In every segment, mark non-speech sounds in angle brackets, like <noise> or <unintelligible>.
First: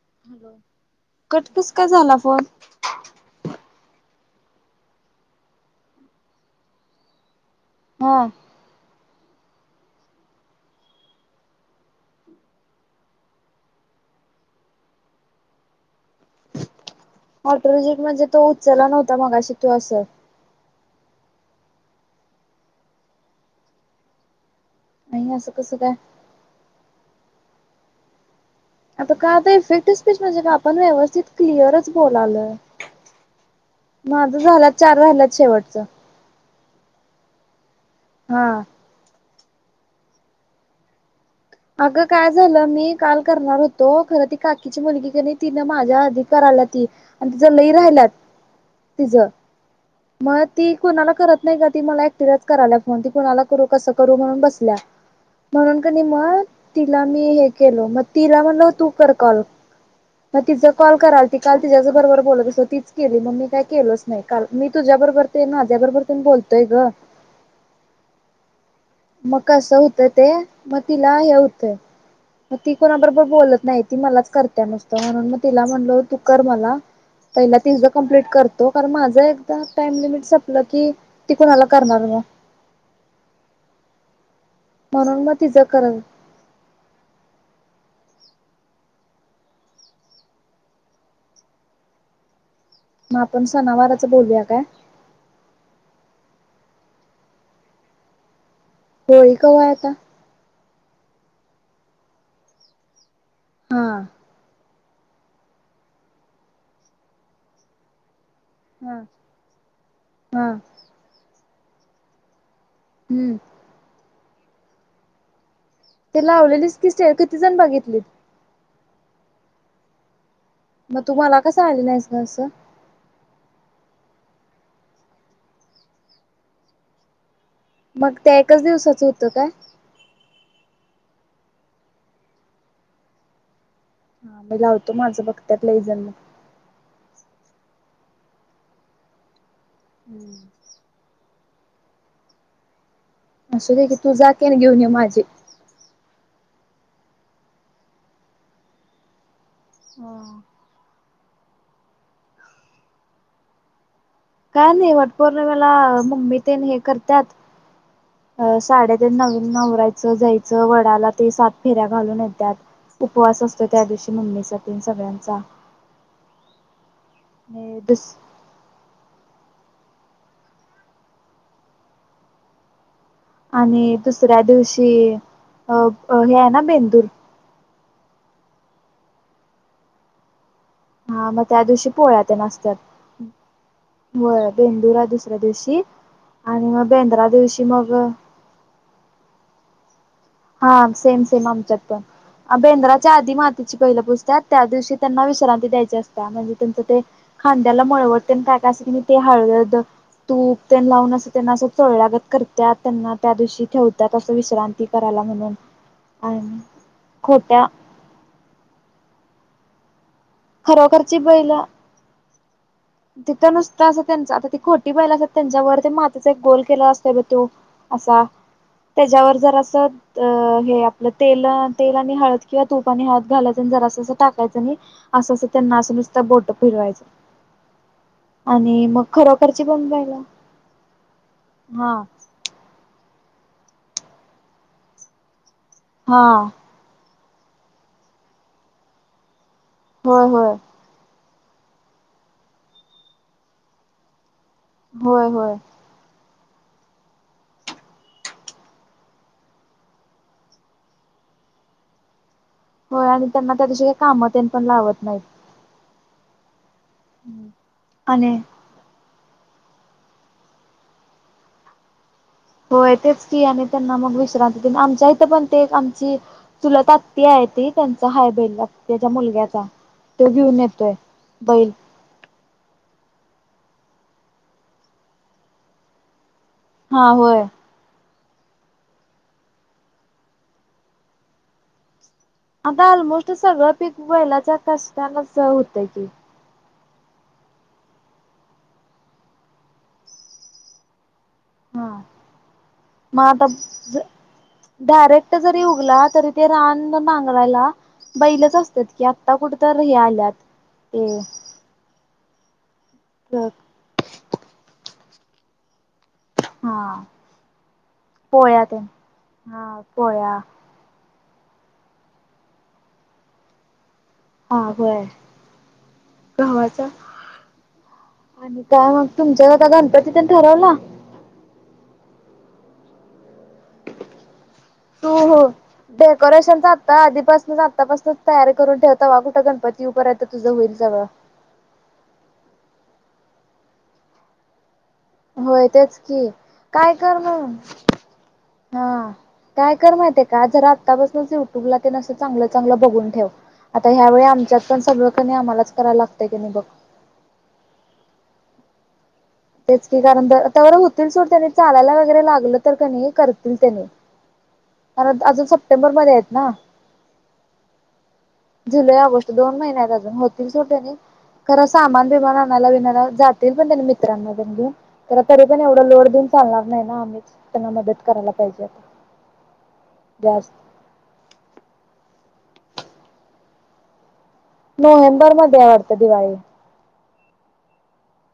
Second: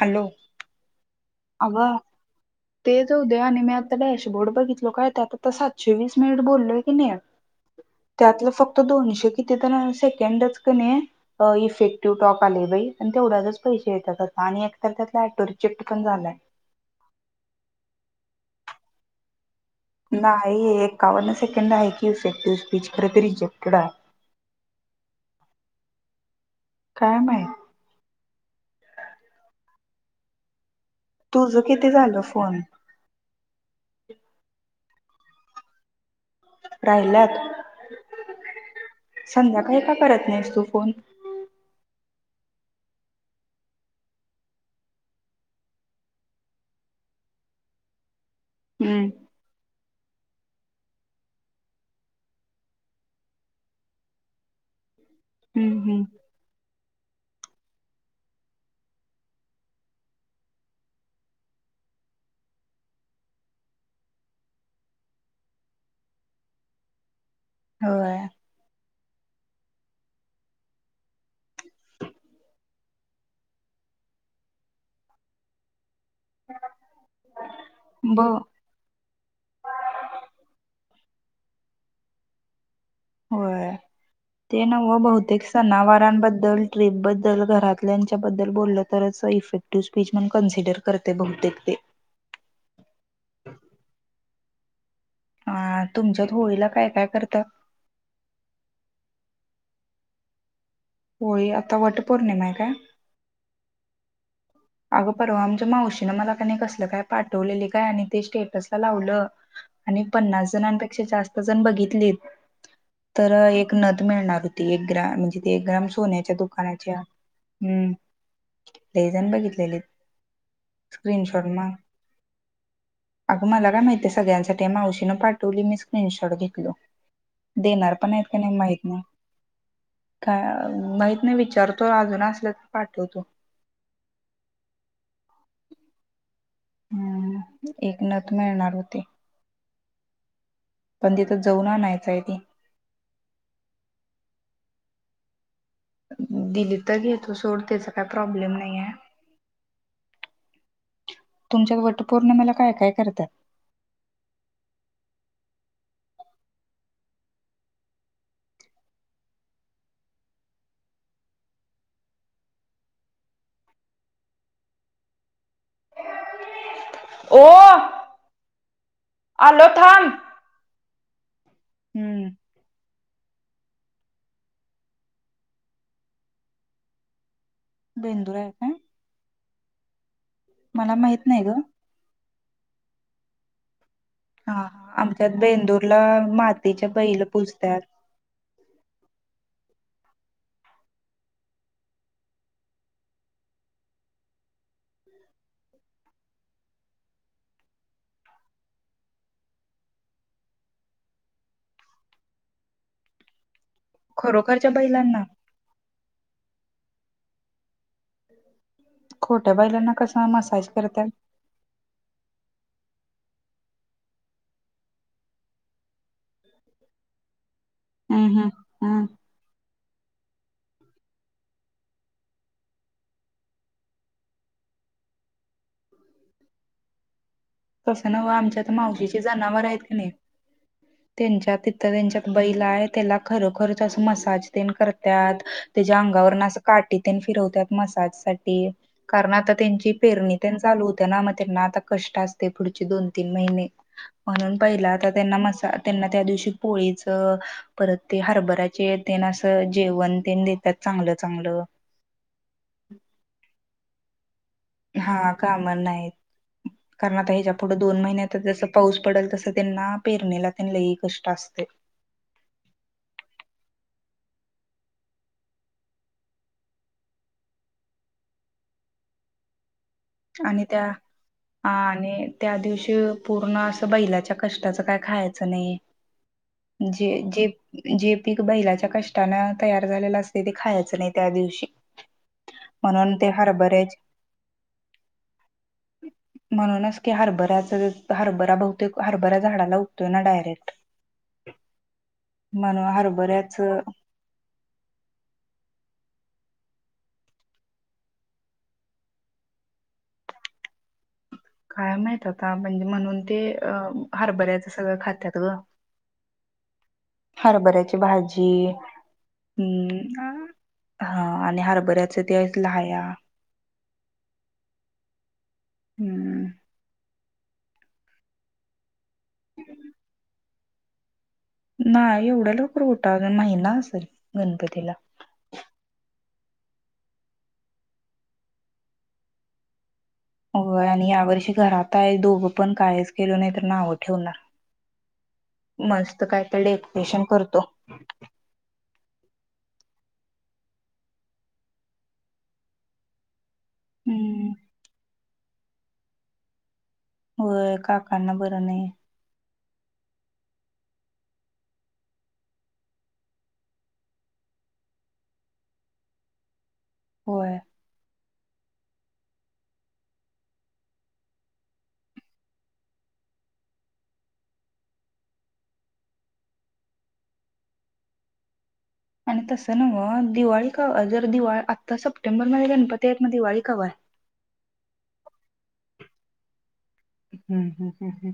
Hello cut कस अग काय झाला फोन ते जाऊदे नि म आता बोर्ड बघितलो काय त्यात सातशे वीस मिनिट बोललोय की नाही हा त्यातलं फक्त दोनशे किथ तर सेकंडच क इफेक्टिव्ह टॉक आले बाई आणि तेवढ्याच पैसे येतात. आणि एकतर त्यातला ऑटो रिजेक्ट पण झालाय. म ऑटोरिजिकट म्हणजे तो उचल नव्हता मगाशी. तू असं नाही एक एकावन्न सेकंड आहे की इफेक्टिव स्पीच खर ते रिजेक्टेड आहे. नाही असं कस काय? काय माहित. आता काय आता इफेक्ट स्पीच म्हणजे का आपण व्यवस्थित तुझं क्लिअरच किती झालं बोलालोय. फोन माझ झाल्यात चार राहिल्यात शेवटच. राहिल्यात हा संध्याकाळी का करत नाहीस तू फोन? अगं काय झालं मी काल करणार होतो खरं ती काकीची मुलगी कनी तिनं माझ्या आधी करायला ती आणि तिज लई राहिल्यात हम्म तिज मग ती कुणाला करत नाही का ती मला एकटीलाच करायला फोन ती कुणाला करू कसं करू म्हणून बसल्या हम्म म्हणून कनी हम्म म ती तिला मी हे कलो म तिला म्हणलो तू कर कॉल मग तिचा कॉल करालती काल तिच्याचं बरोबर बोलतच होती तिचं केली म मी काय केलोच नाही काल मी तुझ्याबरोबर ते माझ्या बरोबर पण बोलतोय ग. व्हय म कस होतय ते मग तिला हे होतय म ती कोणा बरोबर बोलत नाही ती मलाच करत्या नुसतं म्हणून मग तिला म्हणलो तू कर मला पहिला तिज कंप्लीट ब करतो कारण माझं एकदा टाइम लिमिट संपलं की ती कोणाला करणार म होय ते नव म्हणून मग बहुतेक तिचं करल सनावरांबद्दल ट्रिप बद्दल घरात लाच्या बद्दल बोलल तरच इफेक्टिव्ह स्पीच म्हणून कन्सिडर करते बहुतेक ते. <inaudible> मग आपण सनावारच बोलूया काय? अ तुमच्यात होळीला काय काय करतात? होळी कवा हाय आता? होळी आता वट पौर्णिमा हाय काय? हा अगं परवा आमच्या मावशीनं मला कनी कसलं काय पाठवलेली काय आणि ते स्टे टस हा लावलं आणि हा पन्नास जणांपेक्षा जास्त जण बघितलीत तर हम्म एक नथ मिळणार होती एक ग्राम म्हणजे एक ग्रॅम ते सोन्याच्या लावलेलीच की दुकानाच्या स्टे किती जण हम् बघितलीत लई जण बघितलेले हेत. मग तुम्हाला कसं आली नाहीस ग असं. आगं मला काय माहितीये सगळ्यांसाठी आहे मावशीनं पाठवली मी स्क्रीनशॉट घेतलो. देणार पण मग आहेत त्या का नाही एकाच माहित नाही. दिवसाचं होतं काय का माहीत नाही विचारतो आजून आसल्या त पाठवतो. हा मी लावतो माझं बघत्यात लई जन. हम्म एक नथ मिळणार होती. हम्म पण तिथं जाऊन आनायच आहे ते असूदे की तू जा की आणि घेऊन ये माझी दिली तर घेतो सोड त्याचा काय प्रॉब्लेम नाही हाय हुं <inaudible> तुमच्यात वटपौर्णिमेला काय- काय करत्यात? काय नाही वटपौर्णिनेमेला मम्मी तेन हे करत्यात अ साड्या तेन नवीन आवरायचं जायचं वडाला ते सात फेऱ्या घालून येत्यात उपवास असतोय त्या दिवशी मम्मीचा येन सगळ्यांचा <unintelligible> ओ नाही दूस आलो थांब. हम्म आणि दुसऱ्या दिवशी अ हे आहे ना बेंदूर. बेंदुर आहे काय? मला माहित हा नाही मग ग त्या दिवशी पोळ्या तेन आसत्यात. हा- हा आमच्यात बेंदूरला आणि मग मातीच्या बैल बेंद्रा दिवशी पुजत्यात मग <inaudible> हा सेम -सेम आमच्यात पण बेंद्राच्या आधी मातीची बैलं पुजत्यात त्या दिवशी त्यांना विश्रांती द्यायची असत्या म्हणजे त्यांचं ते खांद्याला मळवट तेन काय -काय असंतय की नाही ते हळद तूप तेन लावून असं त्यांना असं चोळल्यागत करतात त्यांना त्या दिवशी ठेवत्यात असं खरोखरच्या विश्रांती करायला बैलांना म्हणून आणि..... खोट्या खोट्या बैलांना कसं खरोखरची बैलं तिथं नुसतं असं त्यांच आता ती खोटी बैलं असतात त्यांच्यावर ते मातीचा एक गोल केला असतोय बघ तो असा हम्म हम्म हम्म त्याच्यावर जरा असं हे आपलं तेल -तेल आणि हळद किंवा तुप आणि हळद घालायचं आणि जरा असं असं टाकायचं आणि असं -असं त्यांना असं नुसतं बोट फिरवायचं तसं नवं आमच्या आता आणि मग मावशीचे जनावर खरोखरची आहेत की नाही बनवायला त्यांच्या तिथं हा त्यांच्यात बैल आहेत त्याला खरोखरच असच मसाजतेन करत्यात त्याच्या हा अंगावरून असं काठी तेन फिरवतात मसाजसाठी कारण आता त्यांची होय पेरणीत होय चालू होत्या ना मग त्यांना आता कष्ट असते पुढचे दोन- तीन महिने म्हणून पहिला आता होय त्यांना होय मसा- त्यांना त्या दिवशी पोळीचं परत ते हारभर्याचे तेन असं जेवण तेन देत्यात चांगलं -चांगलं <inaudible> होय आणि त्यांना त्यादिवशी काही कामं तेन पण लावत नाहीत हा काम नाहीत कारण आता ह्याच्या पुुढं दोन महिन्यात आणि जसं पाऊस पडल तसं त्यांना पेरणीला तेन लय कष्ट असतय होय तेच कि आणि त्यांना मग विश्रांती हो आमच्या इथे पण ते आमची चुलत आत्ती आहे हाय ती त्यांचा हाय बैल आत्याच्या मुलग्याचा तो घेऊन आणि त्या येतोय हा बैल आणि त्या दिवशी पूर्ण असं बैलाच्या कष्टाचं काय खायचं नाही हा जे होय -जे- जे पिक बैलाच्या कष्टानं तयार झालेलं असतय ते खायचं नाही त्या दिवशी आता म्हणून ते ऑलमोस्ट सगळं पीक हरभऱ्याचे बैलाच्या कष्टानच होतंय की हरभरा हरभरा बहुतेक हरभरा झाडाला उगतोय ना डायरेक्ट. हा म्हणून मग आता हरभऱ्याच डायरेक्ट जरी उगला तरी ते रान नांगरायला बैलच असतात की आता कुठं तर हे आल्यात. ह. काय माहित आता म्हणजे म्हणून ते अ हरभऱ्याचं सगळं खातात गं. हा हरभऱ्याची भाजी.. पोळ्या तेन. हा पोळ्या. हम्म हा आणि हरभऱ्याचे त्यात लाह्या. हा होय. हम्म. गव्हाचा आणि काय मग तुमच्यात आता गणपतीतेन ठरवला. नाही एवढ्या लवकर कुठं अजून महिना असेल. गणपतीला. हो हो दे. डेकोरेशन आता आधीपासूनच आत्तापासूनच तयारी करून ठेव तवा कुठं गणपती येउपर्येंत होय आणि यावर्षी घरात आहे दोघं पण कायच केलं नाही तर नावं ठेवणार. होय तेच की मस्त तर काय कर डेकोरेशन म करतो. हा.. काय कर माहितीये का जरा आत्तापासूनच युट्यूब ला तेन असं चांगलं चांगलं बघून ठेव. आता ह्या वेळी हम्म आमच्यात पण सगळं कणी आम्हालाच करायला लागतंय की नाही बघ. होय काकांना बरं नाही. तेच की कारण का तवर होतील, सोड त्यांनी चालायला वगैरे लागलं तर कनय करतील त्यांनी परत अजून सप्टेंबरमध्ये आहेत ना, होय. जुलै ऑगस्ट दोन महिन्यात अजून होतील सोड त्येंनी खर सामान बिमान आणायला विनाकरणं जाताय पण त्येंनी मित्रांना <unintelligible> तेन घेऊन घरं तरी पण एवढा लोड घेऊन चालणार नाही ना, आम्हीच त्यांना मदत करायला पाहिजे. आणि तस नव जास्त दिवाळी का जर, दिवा आता सप सप्टेंबर मध्ये गणपती आहेत. मग दिवाळी कव्हा हे? नोव्हेंबर मध्ये आहे वाटतं दिवाळी. हम्म हम्म हम्म हम्म.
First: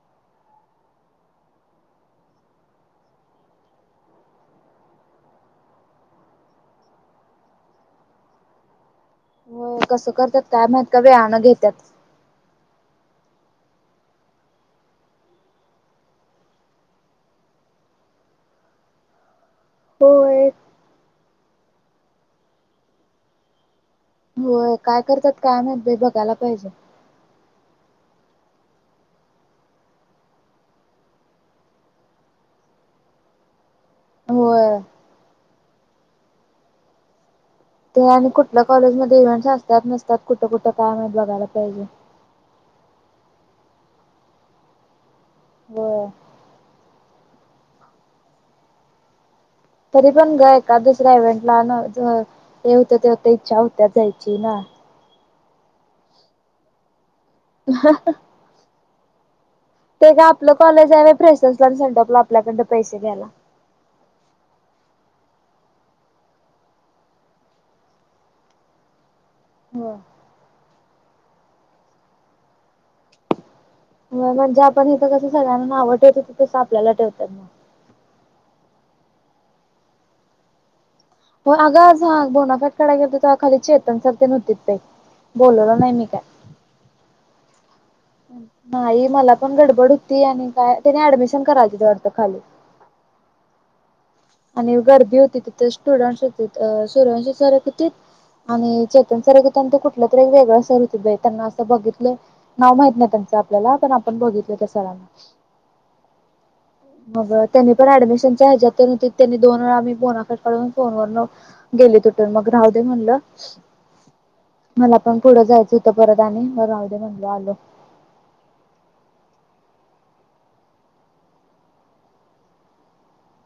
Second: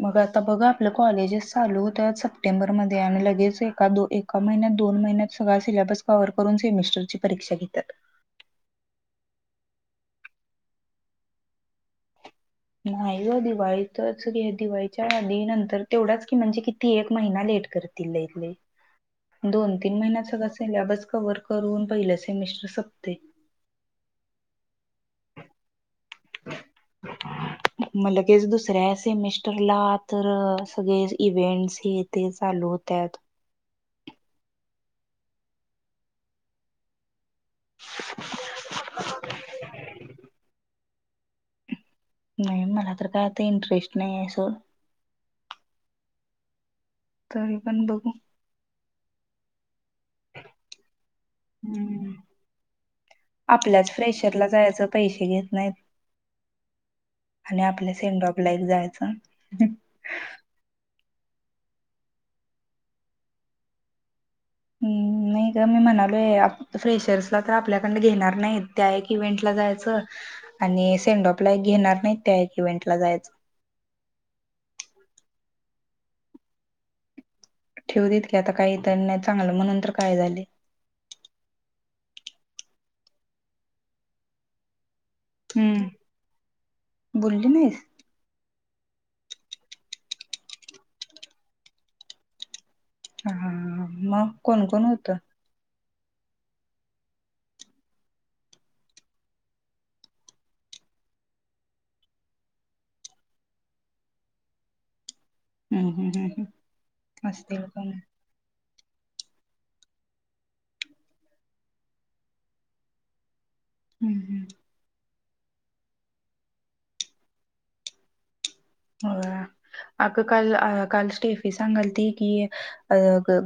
मग आता बघा आपलं कॉलेजच चालू होत्यात. सप्टेंबर मध्येआणि लगेच एका दोन एक महिन्यात दोन महिन्यात सगळा सिल्याबस कव्हर करून सेमिस्टरची परीक्षा घेत्यात. हो कसं करत्यात काय माहीत का वेळानं घेत्यात. नाही ग दिवाळीतच घे दिवाळीच्या, आधी नंतर तेवढाच की म्हणजे किती एक महिना लोट करतील लईतलई. दोन तीन महिन्या होय. सगळा, सिलेबस कव्हर करून पहिलं सेमिस्टर संपतय. होय काय करत्यात काय माहीत बई बघायला पाहिजे. <inaudible> म लगेच दुसऱ्या सेमिस्टरला तर सगळ, इव्हेंन्टस हे ते चालू होत्या. त्यांत होय. ते आणि कुठल्या कॉलेजमध्ये इव्हेंट्स असतात नसतात कुठं, कुठं, काय माहीत बघायला पाहिजे. नाही मला तर काय आता इंटरेस्ट नाही आहे सोड. होय. तरी पण बघू. तरी पण ग एकात दुसऱ्या इव्हेंटला न ज हम्म हे होतय ते होतय इच्छा होत्याच जायची ना, नाही आणि आपल्या सेंडऑफला एक जायचं. ते काय आपलं कॉलेज आहे. व्हय फ्रेशर्सला आणि सेंडऑफला आपल्याकडनं पैसे घ्यायला. हम नय ग मी म्हणालोय याप फ्रेशर्स ला तर आपल्याकडन घेणार नाहीत त्या इव्हेंट ला जायच होय आणि सेंडॉप ला घेणार नाहीत त्या एक इव्हेंट ला जायचं. व्हय म्हणजे आपण इथं कसं सगळ्यांना नाव ठेवतोय ती तसं आपल्याला ठेवत्यात. ठेवू देत की आता काय नय चांगलं म्हणून तर काय झालंय. हो ना आग आज बोनाफाईड काढाय गेलतो, तवा खाली चेेतन सर तेन होतीत बई हम बोलली नाहीस. नाही मला पण गडबड होती. आणि काय त्यांनी ऍडमिशन करालतीत वाटतं खाली. हा हा हा. आणि गर्दी होती तिथं स्टुडंट्स होतीत सूर्यवंशी सर एक <unintelligible> होतीत. आणि चेतन सर एक हुता. ते कुठलं तरी एक वेगळं सर होतीत. बई त्यांना असं बघितलोय नाव माहित नाही त्यांच <unintelligible> आपल्याला पण आपण बघितलोय त्या सरांना. हम्म हम्म हम्म हम्म. मग असतील त्यांनी पण कोण ऍडमिशनच्या हच्यात ते नी ते दोन वेळा आम्ही बोनाफाईडय काढून फोन वरन गेले तिथं मग राहूदे म्हणलं. हम्म हम्म. मला पण पुढं जायचं हुतं परत आणि म राहूदे म्हणलं आलो. ह <inaudible> आग काल अ काल स्टेफी सांगालती की अ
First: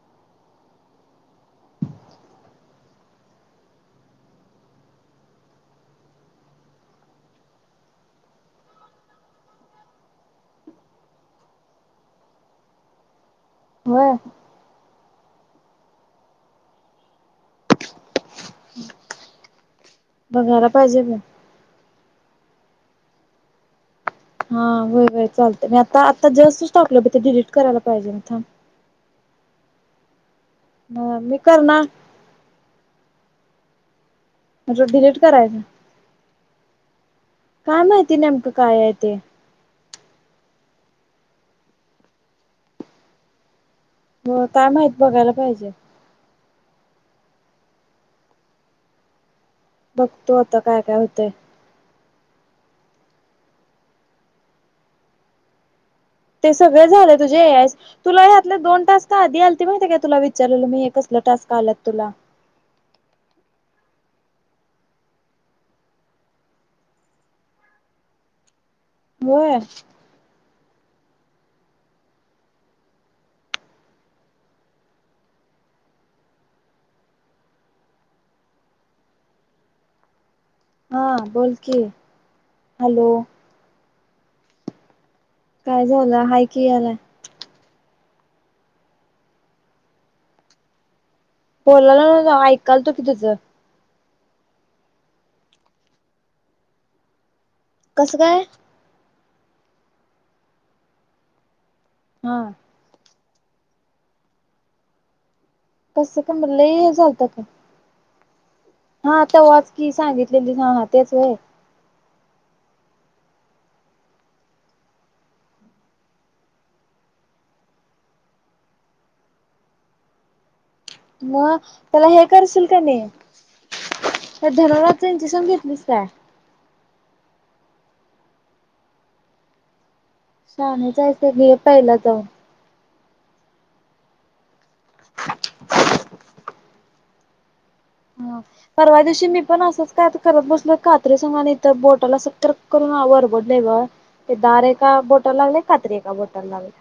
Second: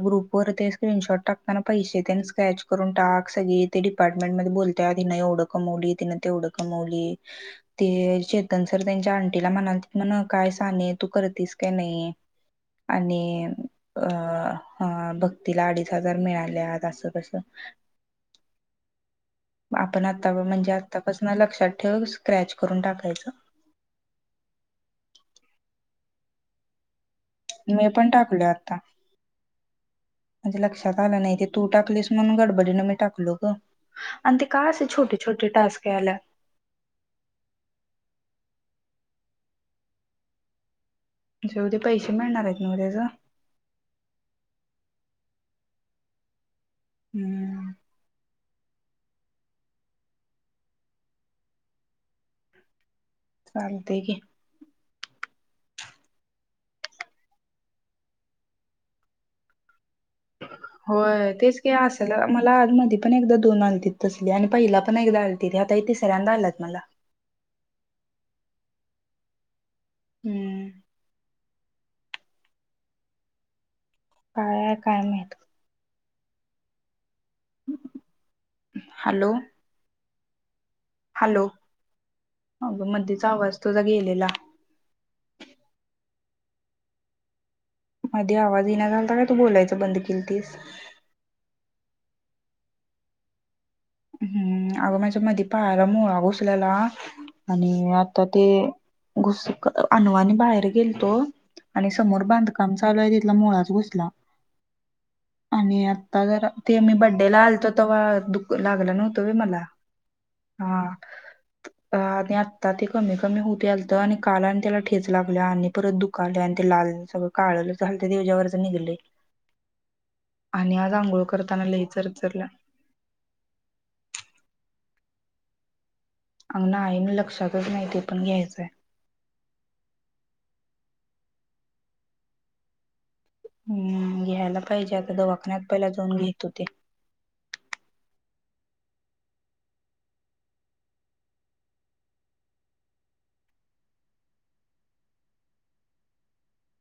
ग्रुप वर ते स्क्रीन शॉट टाक टाकताना पैसे तेन स्क्रॅच करून टाक. सगळी इथे डिपार्टमेंट मध्ये बोलत्यात इन एवढं कमावली, तिनं तेवढं कमावली, तेवढं कमवली ते चेतन सर त्यांच्या आंटीला म्हणालती म्हण काय साने तू करतीस काय नाही आणि अ होय हा भक्तीला अडीच हजार मिळाल्यात असं कसं आपण आता बघायला म्हणजे पाहिजे पण आतापासून लक्षात ठेवू, स्क्रॅच करून टाकायचं. हा व्हय व्हय चालत, मी आता आता जस्टच टाकलं होत डिलीट करायला मी पण पाहिजे थांब. टाकलोय आता म्हणजे लक्षात म आलं नाही मी ते तू करणार टाकलीस म्हणून गडबडीनं मी टाकलो ग. आणि ते का असे म्हटलं छोटे डिलीट छोटे करायचं टास्क यायला. काय माहिती नेमकं काय आहे ते. जावंदे पैसे मिळणार हाईत न्हवं त्याच. हो काय माहित बघायला पाहिजे. रिकामा ऑडिओ बघतो आता काय काय होतेय. चालतेय की. ते सगळं झालं तुझे हे एस तुला ह्यातले दोन टास्क आधी आलते माहितीय का? तुला विचारलं मी हे कसला होय टास्क तेच की आलाय तुला. असायला मला आज मधी पण एकदा दोन आलती तसली आणि पहिला पण एकदा आलती, आता हे तिसऱ्यांदा आला मला. व्हय. हं. काय आहे काय माहित.? हॅलो. हा हॅलो बोल की अग हॅलो मधेच आवाज तुझा गेलेला. काय झालं हाय कि याला. मध्ये आवाज येना झालता का तू बोलायच बंद केलतीस? बोलाला ना ऐकाल तो की तुझं. हम्म अगं माझ्यामध्ये पायाला मोळा घुसलेला. आणि कसं आता काय ते घुस अनवानी बाहेर गेलतो. आणि समोर हा बांधकाम चालू आहे तिथला मुळाच घुसला. आणि कसं आता काय जरा, म्हटलं लई ते मी हे झालतं बर्थडे का? आलतो तवा... हा तव्हाच की सांगितलेली हा तेच होय. आणि आत्ता ते कमी कमी होते आलत आणि काल आणि त्याला ठेच लागलं आणि परत दुखाले आणि ते लाल सगळं. काळनिळ झालतं आणि त्याच्यावरच निघलय आणि आज आंघोळ मग करताना लई त्याला हे चरचरलं करशील का नाही? तर धनुर्वाताची इंजेक्शन घेतलीस काय? अंगणा आईन लक्षातच नाही ते पण घ्यायचंय. शाहण्यासारख घे पहिला जाऊन. हम्म घ्यायला पाहिजे आता दवाखान्यात, पहिला जाऊन घेतो ते. हा <inaudible> परवा दिवशी मी पण असंच काय करत बसलो, कात्री सगा तर बोटला सक् <unintelligible> करून वरबडले ग ते दारे का बोटाला लागले कात्री का बोटाला लागले.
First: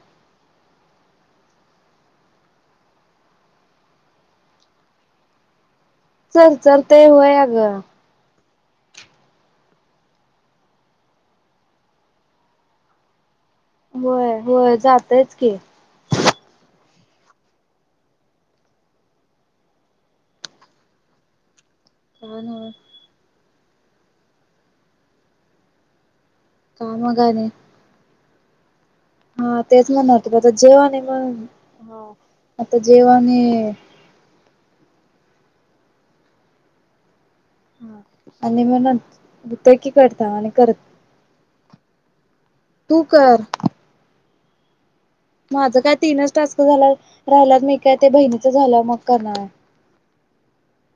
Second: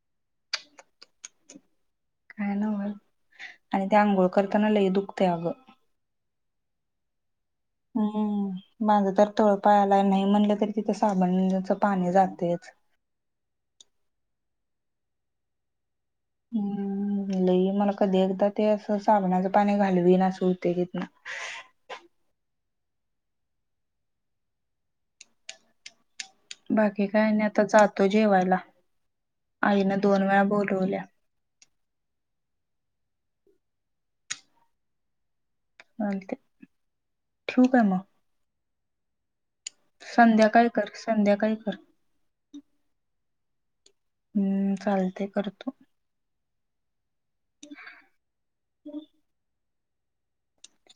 <inaudible> काय नव्ह आणि ते आंघोळ करताना, ल दुखते अगं चल चल ते होय. अगं हम्म. माझं तर तोळपायाला, नाही म्हणलं तरी तिथं साबणच पाणी जातेयच होय होय जातयच की हम्म. लई मला कधी एकदा ते असं साबणाचं पाणी घालवीन, अस होतय तिथन. हो ना हो. बाकी मग काय नाही आणि आता जातो जेवायला. हा तेच आईनं म्हण दोन राहिलं होतं, वेळा आता जेवणे बोलवल्या मग. हा आता जेव्हा मी आणि ते आणि म्हणल ते की करता, आणि संध्याकाळी करल. कर <unintelligible> तू कर हम्म चाल. माझं काय तीनच टस्क झाला राहिलात नी मी काय ते बहिणीच झालं मग करणार.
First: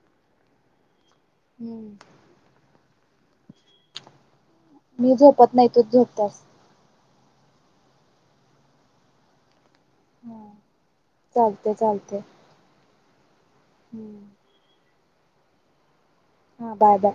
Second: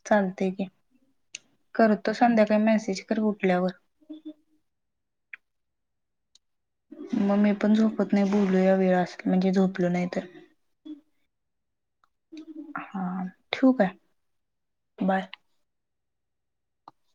चालतय की करतो संध्याकाळी, मेसेज तर उटल्यावर. मी झोपत नाही तूच झोपतस. मग मी पण झोपत नाही बुलूल्या या वेळ, असेल म्हणजे झोपलो नाही तर हा चालते चालते. हा ठेवू काय? हम्म. बाय. हा बाय बाय.